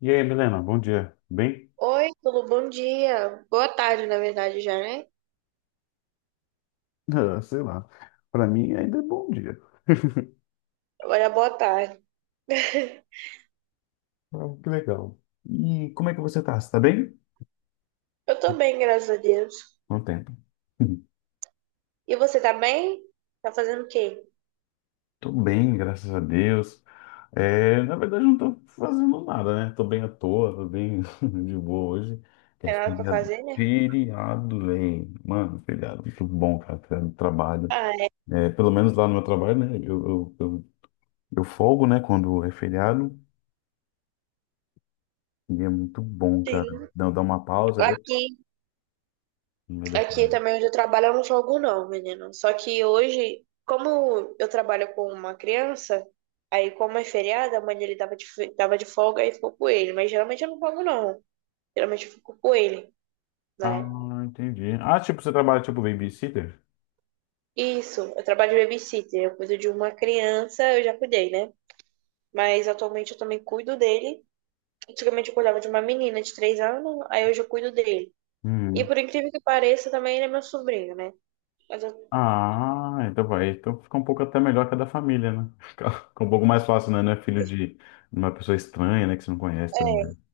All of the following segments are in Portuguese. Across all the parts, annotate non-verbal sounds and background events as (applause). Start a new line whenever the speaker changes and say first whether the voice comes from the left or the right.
left: E aí, Milena, bom dia. Bem?
right: Oi, tudo bom dia. Boa tarde, na verdade, já, né?
left: (laughs) Ah, sei lá. Para mim ainda é bom dia.
right: Olha, boa tarde. (laughs)
left: Ah, que legal. E como é que você tá? Você tá bem?
right: Eu tô bem, graças a Deus.
left: Quanto tempo? (laughs)
right: E você tá bem? Tá fazendo o quê?
left: Tô bem, graças a Deus. Na verdade, não tô fazendo nada, né? Tô bem à toa, tô bem (laughs) de boa hoje. É
right: Tem nada pra
left: feriado,
right: fazer, né?
left: feriado, velho. Mano, feriado, muito bom, cara, feriado do trabalho.
right: Ah, é,
left: É, pelo menos lá no meu trabalho, né? Eu folgo, né, quando é feriado. E é muito bom,
right: sim.
left: cara. Dá uma pausa. Eu...
right: Aqui,
left: no meio da
right: aqui
left: semana.
right: também onde eu trabalho, eu não jogo não, menino. Só que hoje, como eu trabalho com uma criança, aí como é feriado, a mãe dele tava de, tava de folga e ficou com ele. Mas geralmente eu não jogo não. Geralmente eu fico com ele,
left: Ah,
right: né?
left: entendi. Ah, tipo, você trabalha tipo babysitter?
right: Isso, eu trabalho de babysitter. Eu cuido de uma criança, eu já cuidei, né? Mas atualmente eu também cuido dele. Antigamente eu cuidava de uma menina de 3 anos, aí hoje eu cuido dele. E
left: Uhum.
right: por incrível que pareça, também ele é meu sobrinho, né? Mas eu-
left: Ah, então vai. Então fica um pouco até melhor que a da família, né? (laughs) Fica um pouco mais fácil, né? Não é filho de uma pessoa estranha, né? Que você não conhece também.
right: é,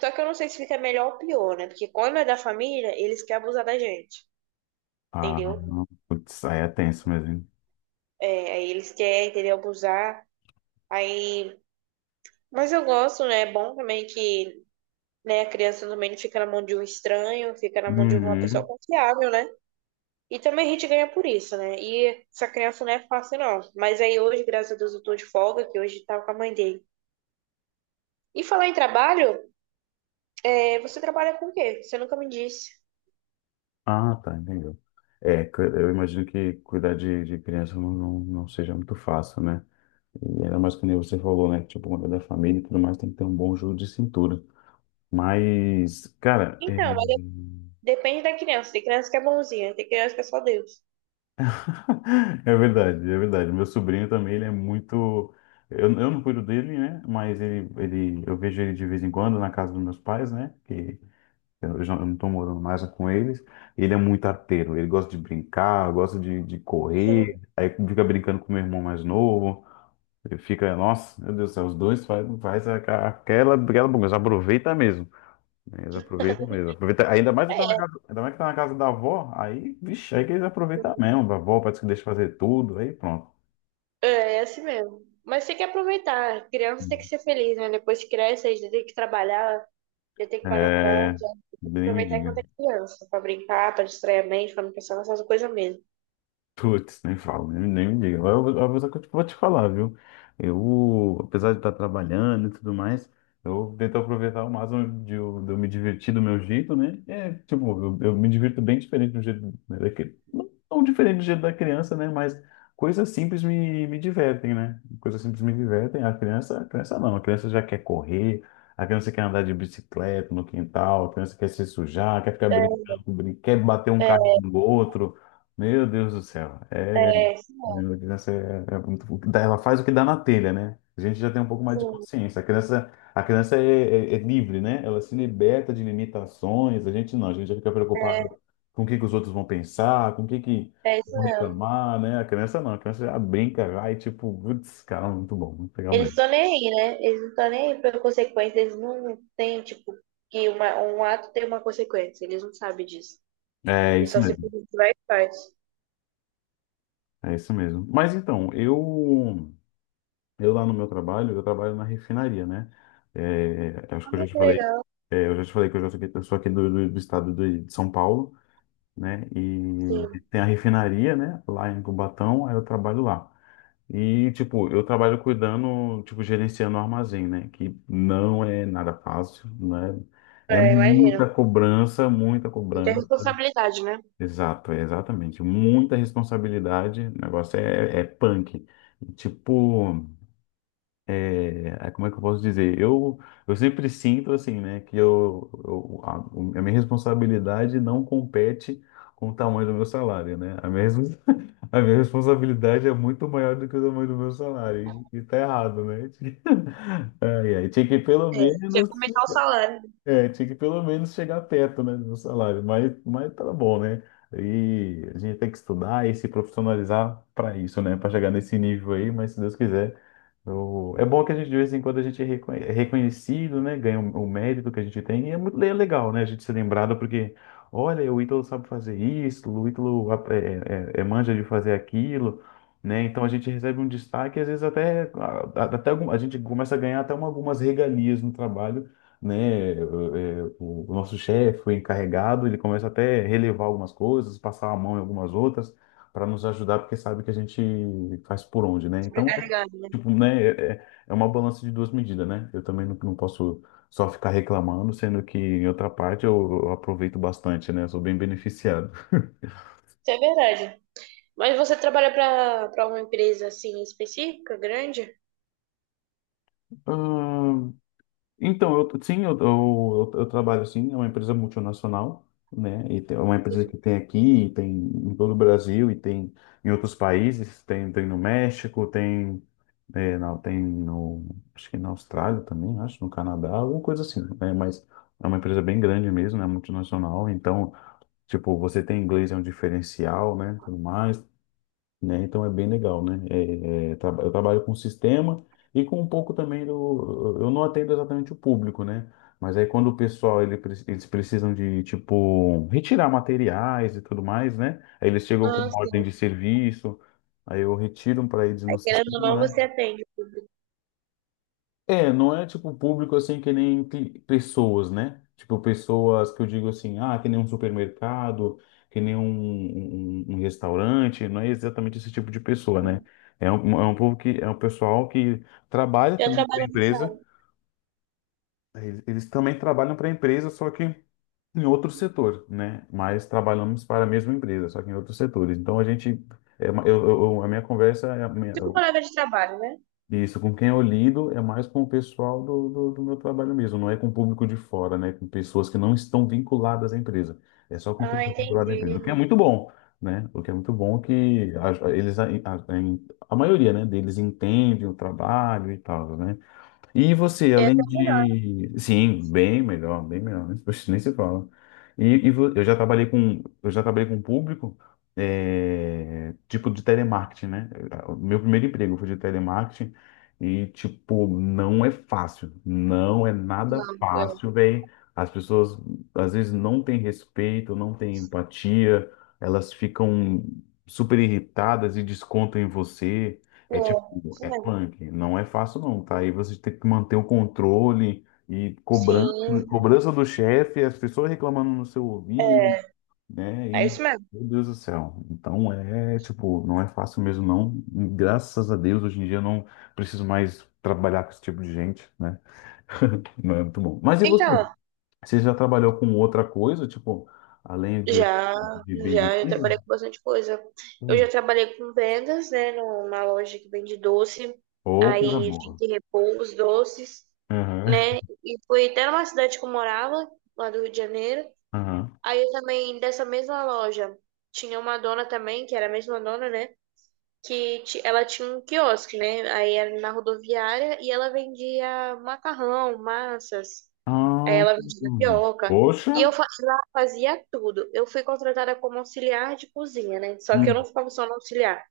right: só que eu não sei se fica melhor ou pior, né? Porque quando é da família, eles querem abusar da gente,
left: Ah,
right: entendeu?
left: putz, aí é tenso mesmo. Hein?
right: É, aí eles querem, entendeu? Abusar. Aí. Mas eu gosto, né? É bom também que, né, a criança também não fica na mão de um estranho, fica na mão de uma pessoa
left: Uhum.
right: confiável, né? E também a gente ganha por isso, né? E essa criança não é fácil, não. Mas aí hoje, graças a Deus, eu tô de folga, que hoje tava com a mãe dele. E falar em trabalho, é, você trabalha com o quê? Você nunca me disse.
left: Ah, tá, entendeu. Eu imagino que cuidar de criança não seja muito fácil, né? E ainda mais que nem você falou, né? Tipo, quando é da família e tudo mais, tem que ter um bom jogo de cintura. Mas, cara, é.
right: Então, mas de- depende da criança. Tem criança que é bonzinha, tem criança que é só Deus.
left: É verdade, é verdade. Meu sobrinho também, ele é muito. Eu não cuido dele, né? Mas eu vejo ele de vez em quando na casa dos meus pais, né? Que eu não tô morando mais com eles. Ele é muito arteiro. Ele gosta de brincar, gosta de correr.
right: (laughs)
left: Aí fica brincando com meu irmão mais novo. Ele fica, nossa, meu Deus do céu, os dois faz, aquela bagunça. Aproveita mesmo. Eles aproveitam mesmo. Aproveita, ainda mais que tá na casa, ainda mais que tá na casa da avó, aí, vixe, aí que eles aproveitam mesmo. A avó parece que deixa fazer tudo, aí pronto.
right: É, é assim mesmo. Mas tem que aproveitar. Criança tem que ser feliz, né? Depois que cresce, aí já tem que trabalhar, já tem que pagar conta.
left: É, nem me
right: Aproveitar
left: diga.
right: enquanto é criança, pra brincar, pra distrair a mente, pra não pensar nessas coisas mesmo.
left: Putz, nem falo, nem me diga. Eu vou te falar, viu? Eu, apesar de estar trabalhando e tudo mais, eu tento aproveitar o máximo de eu me divertir do meu jeito, né? É, tipo, eu me divirto bem diferente do jeito né, daquele. Não tão diferente do jeito da criança, né? Mas coisas simples me divertem, né? Coisas simples me divertem. A criança não, a criança já quer correr, a criança quer andar de bicicleta no quintal, a criança quer se sujar, quer ficar
right: É,
left: brincando, quer bater um
right: é,
left: carro no outro. Meu Deus do céu.
right: é, sim,
left: A criança é, ela faz o que dá na telha, né? A gente já tem um pouco mais de
right: sim.
left: consciência. A criança é livre, né? Ela se liberta de limitações. A gente não, a gente já fica
right: É,
left: preocupado com o que que os outros vão pensar, com o que que
right: É isso
left: vão
right: mesmo.
left: reclamar, né? A criança não, a criança já brinca, vai, tipo, putz, cara, muito bom, muito legal
right: Eles
left: mesmo.
right: estão nem aí, né? Eles não estão nem aí pra consequência. Eles não têm, tipo, um ato tem uma consequência. Eles não sabem disso.
left: É
right: Eles
left: isso
right: só
left: mesmo,
right: simplesmente vai e faz.
left: é isso mesmo. Mas então, eu lá no meu trabalho, eu trabalho na refinaria, né? É, acho
right: Ah,
left: que eu
right: mas
left: já te
right: que
left: falei,
right: legal.
left: é, eu já te falei que eu, já sou aqui, eu sou aqui do estado de São Paulo, né? E
right: Sim.
left: tem a refinaria, né? Lá em Cubatão, aí eu trabalho lá. E, tipo, eu trabalho cuidando, tipo, gerenciando o armazém, né? Que não é nada fácil, né? É
right: É, imagina.
left: muita cobrança, muita
right: Não tem
left: cobrança.
right: responsabilidade, né?
left: Exato, é exatamente. Muita responsabilidade. O negócio é punk. Tipo. Como é que eu posso dizer? Eu sempre sinto assim, né, que a minha responsabilidade não compete com o tamanho do meu salário, né? (laughs) A minha responsabilidade é muito maior do que o tamanho do meu salário, e tá errado, né? (laughs) Ai, tinha que pelo
right: É. Você ia
left: menos,
right: começar o salário
left: é, tinha que pelo menos chegar perto, né, do meu salário, mas tá bom, né? E a gente tem que estudar e se profissionalizar para isso, né? Para chegar nesse nível aí, mas se Deus quiser. É bom que a gente, de vez em quando, a gente é é reconhecido, né? Ganha o mérito que a gente tem. E é muito legal, né? A gente ser lembrado porque, olha, o Ítalo sabe fazer isso, o Ítalo é manja de fazer aquilo, né? Então a gente recebe um destaque, e às vezes até a gente começa a ganhar até algumas regalias no trabalho, né? O nosso chefe, o encarregado, ele começa até a relevar algumas coisas, passar a mão em algumas outras, para nos ajudar, porque sabe que a gente faz por onde, né? Então
right: sobrecarregado, né?
left: tipo, né, é uma balança de duas medidas, né? Eu também não posso só ficar reclamando, sendo que em outra parte eu aproveito bastante, né? Eu sou bem beneficiado.
right: Isso é verdade. Mas você trabalha pra uma empresa, assim, específica, grande?
left: Ah, então, eu, sim, eu trabalho assim, é uma empresa multinacional, né? É uma empresa que tem aqui, tem em todo o Brasil e tem em outros países, tem no México, tem, é, não, tem no, acho que na Austrália também, acho, no Canadá, alguma coisa assim, né? Mas é uma empresa bem grande mesmo, né? Multinacional, então tipo, você tem inglês é um diferencial, né? Tudo mais, né? Então é bem legal, né? Eu trabalho com sistema e com um pouco também do. Eu não atendo exatamente o público, né? Mas aí quando o pessoal eles precisam de tipo retirar materiais e tudo mais, né? Aí eles chegam com
right: Ah,
left: uma ordem
right: sim.
left: de serviço, aí eu retiro para eles no
right: Aí, querendo ou
left: sistema,
right: não,
left: né?
right: você atende o público.
left: É, não é tipo público assim que nem pessoas, né? Tipo pessoas que eu digo assim, ah, que nem um supermercado, que nem um, um restaurante, não é exatamente esse tipo de pessoa, né? É um povo que é um pessoal que trabalha
right: Eu
left: também para a
right: trabalho nessa
left: empresa,
right: área.
left: eles também trabalham para a empresa, só que em outro setor, né? Mas trabalhamos para a mesma empresa, só que em outros setores. Então a gente, a minha conversa,
right: Tipo palavra de trabalho, né?
left: isso, com quem eu lido é mais com o pessoal do meu trabalho mesmo, não é com o público de fora, né? Com pessoas que não estão vinculadas à empresa. É só com quem
right: Ah,
left: está vinculado à empresa, o que é
right: entendi.
left: muito bom, né? O que é muito bom que a maioria, né, deles entende o trabalho e tal, né? E você, além de. Sim, bem melhor, bem melhor. Né? Poxa, nem se fala. Eu já trabalhei com. Eu já trabalhei com um público, é, tipo de telemarketing, né? O meu primeiro emprego foi de telemarketing e, tipo, não é fácil. Não é nada
right: Nada.
left: fácil, velho. As pessoas às vezes não têm respeito, não têm empatia, elas ficam super irritadas e descontam em você.
right: É,
left: É
right: é isso
left: é
right: mesmo.
left: punk, não é fácil não, tá? Aí você tem que manter o controle e cobrança,
right: Sim,
left: cobrança do chefe, as pessoas reclamando no seu ouvido,
right: é,
left: né?
right: é
left: E,
right: isso mesmo.
left: meu Deus do céu. Então é, tipo, não é fácil mesmo não. Graças a Deus, hoje em dia eu não preciso mais trabalhar com esse tipo de gente, né? Não é muito bom. Mas e você?
right: Então,
left: Você já trabalhou com outra coisa, tipo, além
right: já,
left: de
right: eu
left: babysitter?
right: trabalhei com bastante coisa. Eu já
left: Hum.
right: trabalhei com vendas, né, numa loja que vende doce,
left: Ô, coisa
right: aí tinha
left: boa.
right: que repor os doces,
left: Aham,
right: né, e foi até numa cidade que eu morava, lá do Rio de Janeiro.
left: aham.
right: Aí eu também, dessa mesma loja, tinha uma dona também, que era a mesma dona, né, ela tinha um quiosque, né? Aí era na rodoviária e ela vendia macarrão, massas, aí
left: Ah,
right: ela vendia
left: hum.
right: tapioca.
left: Poxa.
right: Lá fazia tudo. Eu fui contratada como auxiliar de cozinha, né? Só que eu não
left: Hum.
right: ficava só no auxiliar.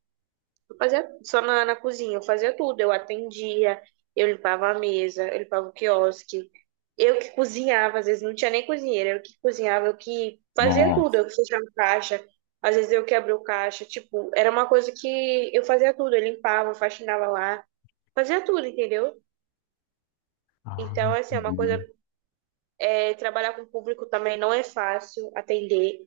right: Eu fazia só na cozinha, eu fazia tudo. Eu atendia, eu limpava a mesa, eu limpava o quiosque. Eu que cozinhava, às vezes não tinha nem cozinheira, eu que cozinhava, eu que fazia tudo,
left: Nossa.
right: eu que fechava caixa, às vezes eu que abria o caixa, tipo, era uma coisa que eu fazia tudo, eu limpava, faxinava lá, fazia tudo, entendeu?
left: Ah,
right: Então, assim, é uma coisa
left: entendi.
right: é, trabalhar com público também não é fácil atender.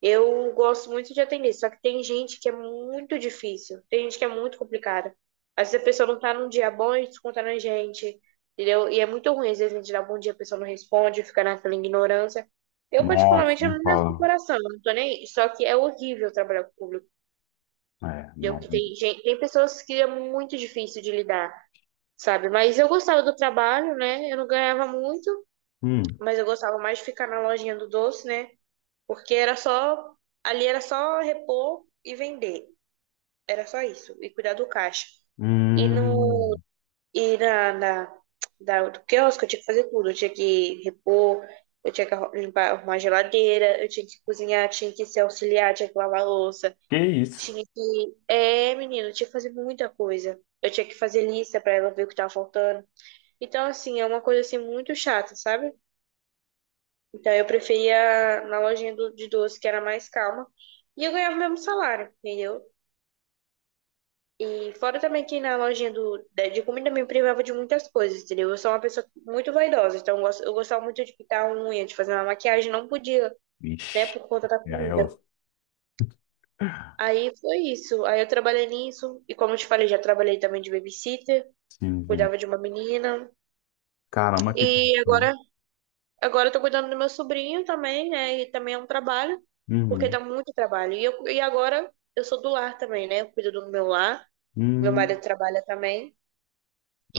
right: Eu gosto muito de atender, só que tem gente que é muito difícil, tem gente que é muito complicada. Às vezes a pessoa não tá num dia bom e desconta na gente, entendeu? E é muito ruim, às vezes a gente dá bom dia, a pessoa não responde, fica naquela ignorância. Eu,
left: Nossa,
right: particularmente, eu
left: nem
right: não levo pro
left: fala.
right: coração, eu não tô nem aí. Só que é horrível trabalhar com público,
left: É,
right: entendeu?
left: não.
right: Que tem gente, tem pessoas que é muito difícil de lidar, sabe? Mas eu gostava do trabalho, né? Eu não ganhava muito,
left: Hum.
right: mas eu gostava mais de ficar na lojinha do doce, né? Porque era só, ali era só repor e vender. Era só isso, e cuidar do caixa. E no
left: Hum.
right: e na, na da, do quiosque eu tinha que fazer tudo, eu tinha que repor, eu tinha que arru- limpar, arrumar a geladeira, eu tinha que cozinhar, tinha que se auxiliar, tinha que lavar a louça,
left: Que isso?
right: tinha que. É, menino, eu tinha que fazer muita coisa. Eu tinha que fazer lista pra ela ver o que tava faltando. Então, assim, é uma coisa assim muito chata, sabe? Então eu preferia na lojinha de doce, que era mais calma, e eu ganhava o mesmo salário, entendeu? E fora também que na lojinha de comida me privava de muitas coisas, entendeu? Eu sou uma pessoa muito vaidosa, então eu gostava muito de pintar a unha, de fazer uma maquiagem, não podia, né,
left: Ixi.
right: por conta da
left: E aí, eu...
right: comida. Aí foi isso, aí eu trabalhei nisso, e como eu te falei, já trabalhei também de babysitter,
left: Sim.
right: cuidava de uma menina,
left: Caramba, que triste.
right: e agora agora eu tô cuidando do meu sobrinho também, né? E também é um trabalho, porque
left: Uhum.
right: dá muito trabalho. E agora eu sou do lar também, né? Eu cuido do meu lar, meu marido
left: Hum.
right: trabalha também,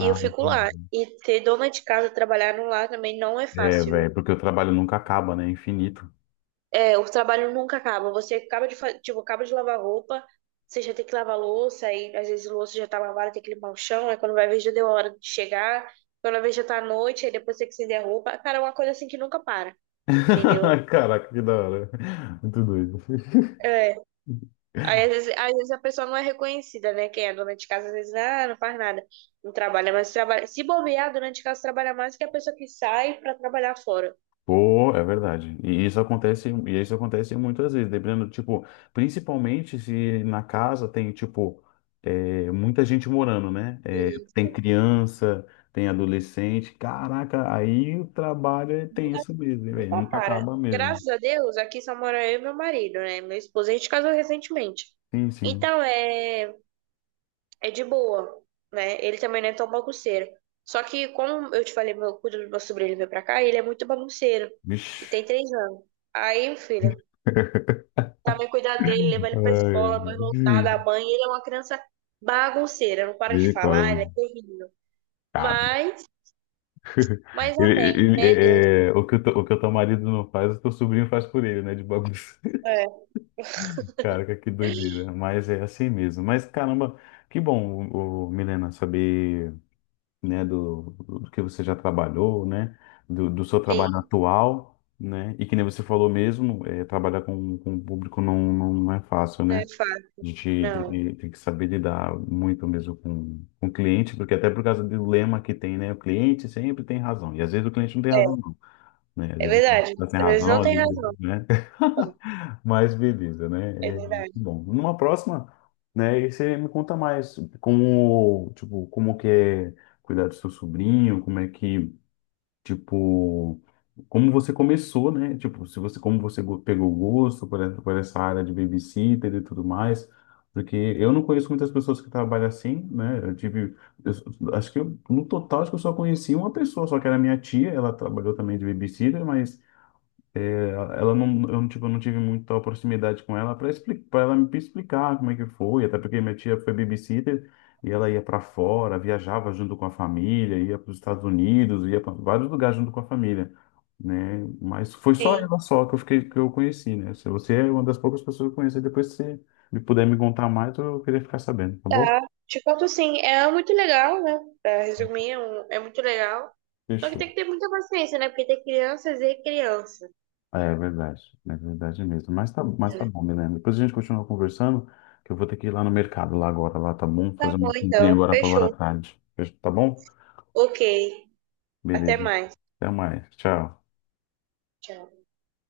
right: e eu fico
left: entendi.
right: lá. E ter dona de casa trabalhar no lar também não é
left: É,
right: fácil,
left: velho,
right: viu?
left: porque o trabalho nunca acaba, né? É infinito.
right: É, o trabalho nunca acaba. Você acaba de, tipo, acaba de lavar roupa, você já tem que lavar louça, aí às vezes a louça já tá lavada, tem que limpar o chão, aí quando vai ver já deu a hora de chegar, quando vai ver já tá à noite, aí depois tem que estender a roupa. Cara, é uma coisa assim que nunca para, entendeu?
left: (laughs) Caraca, que da hora. Muito doido.
right: É, aí, às vezes a pessoa não é reconhecida, né? Quem é dona de casa, às vezes, ah, não faz nada, não trabalha, mas trabalha. Se bobear, a dona de casa trabalha mais que a pessoa que sai para trabalhar fora.
left: Pô, é verdade. E isso acontece muitas vezes, dependendo, tipo, principalmente se na casa tem, tipo, é, muita gente morando, né? É, tem
right: Isso.
left: criança, tem adolescente. Caraca, aí o tem
right: Nunca,
left: isso mesmo, né, velho?
right: nunca
left: Nunca
right: para.
left: acaba mesmo.
right: Graças a Deus, aqui só mora eu e meu marido, né? Meu esposo, a gente casou recentemente.
left: Sim, sim.
right: Então, é, é de boa, né? Ele também não é tão bagunceiro. Só que, como eu te falei, meu, quando meu sobrinho veio pra cá, ele é muito bagunceiro. Ele tem
left: Vixe.
right: 3 anos. Aí, filho.
left: (laughs)
right: Também cuidar dele, levar ele
left: Ai,
right: pra escola, depois voltar,
left: ai.
right: dar banho. Ele é uma criança bagunceira, não para de falar,
left: Misericórdia.
right: ele é terrível.
left: Cara.
right: Mas, mas
left: (laughs) Ele,
right: amém, né? Deus?
left: o que o que o teu marido não faz, o teu sobrinho faz por ele, né? De bagunça.
right: É,
left: Cara que doideira. Mas é assim mesmo. Mas caramba, que bom, o, Milena, saber, né, do que você já trabalhou, né, do seu trabalho
right: tem,
left: atual, né, e que nem você falou mesmo, é, trabalhar com o público não é fácil,
right: né?
left: né?
right: Fato.
left: A gente
right: Não,
left: tem que saber lidar muito mesmo com o cliente, porque até por causa do lema que tem, né, o cliente sempre tem razão. E às vezes o cliente não tem
right: é,
left: razão, não, né? Às
right: é
left: vezes o cliente
right: verdade.
left: tá sem
right: Às vezes
left: razão,
right: não
left: às
right: tem
left: vezes,
right: razão.
left: né? (laughs) Mas beleza,
right: É
left: né? É muito
right: verdade.
left: bom. Numa próxima, né? E você me conta mais como, tipo, como que é cuidar do seu sobrinho, como é que, tipo, como você começou, né? Tipo, se você, como você pegou o gosto por essa área de babysitter e tudo mais. Porque eu não conheço muitas pessoas que trabalham assim, né? Eu tive, acho que eu, no total, acho que eu só conheci uma pessoa, só que era minha tia, ela trabalhou também de babysitter, mas ela não, eu, não, tipo, eu não tive muita proximidade com ela para explicar, para ela me explicar como é que foi, até porque minha tia foi babysitter e ela ia para fora, viajava junto com a família, ia para os Estados Unidos, ia para vários lugares junto com a família, né? Mas foi só
right: Sim,
left: ela só que eu fiquei, que eu conheci, né? Se você é uma das poucas pessoas que eu conheci. Depois, se me puder me contar mais, eu queria ficar sabendo, tá bom?
right: tá. Te conto sim, é muito legal, né? Pra resumir, é muito legal. Só que
left: Fechou.
right: tem que ter muita paciência, né? Porque tem crianças e criança.
left: É verdade, é verdade mesmo. Mas tá bom, Milena. Depois a gente continua conversando, que eu vou ter que ir lá no mercado lá agora, lá tá bom?
right: Tá
left: Fazer uma
right: bom,
left: comprinha
right: então.
left: agora para agora à
right: Fechou.
left: tarde. Tá bom?
right: Ok. Até
left: Beleza.
right: mais.
left: Até mais. Tchau.
right: Tchau.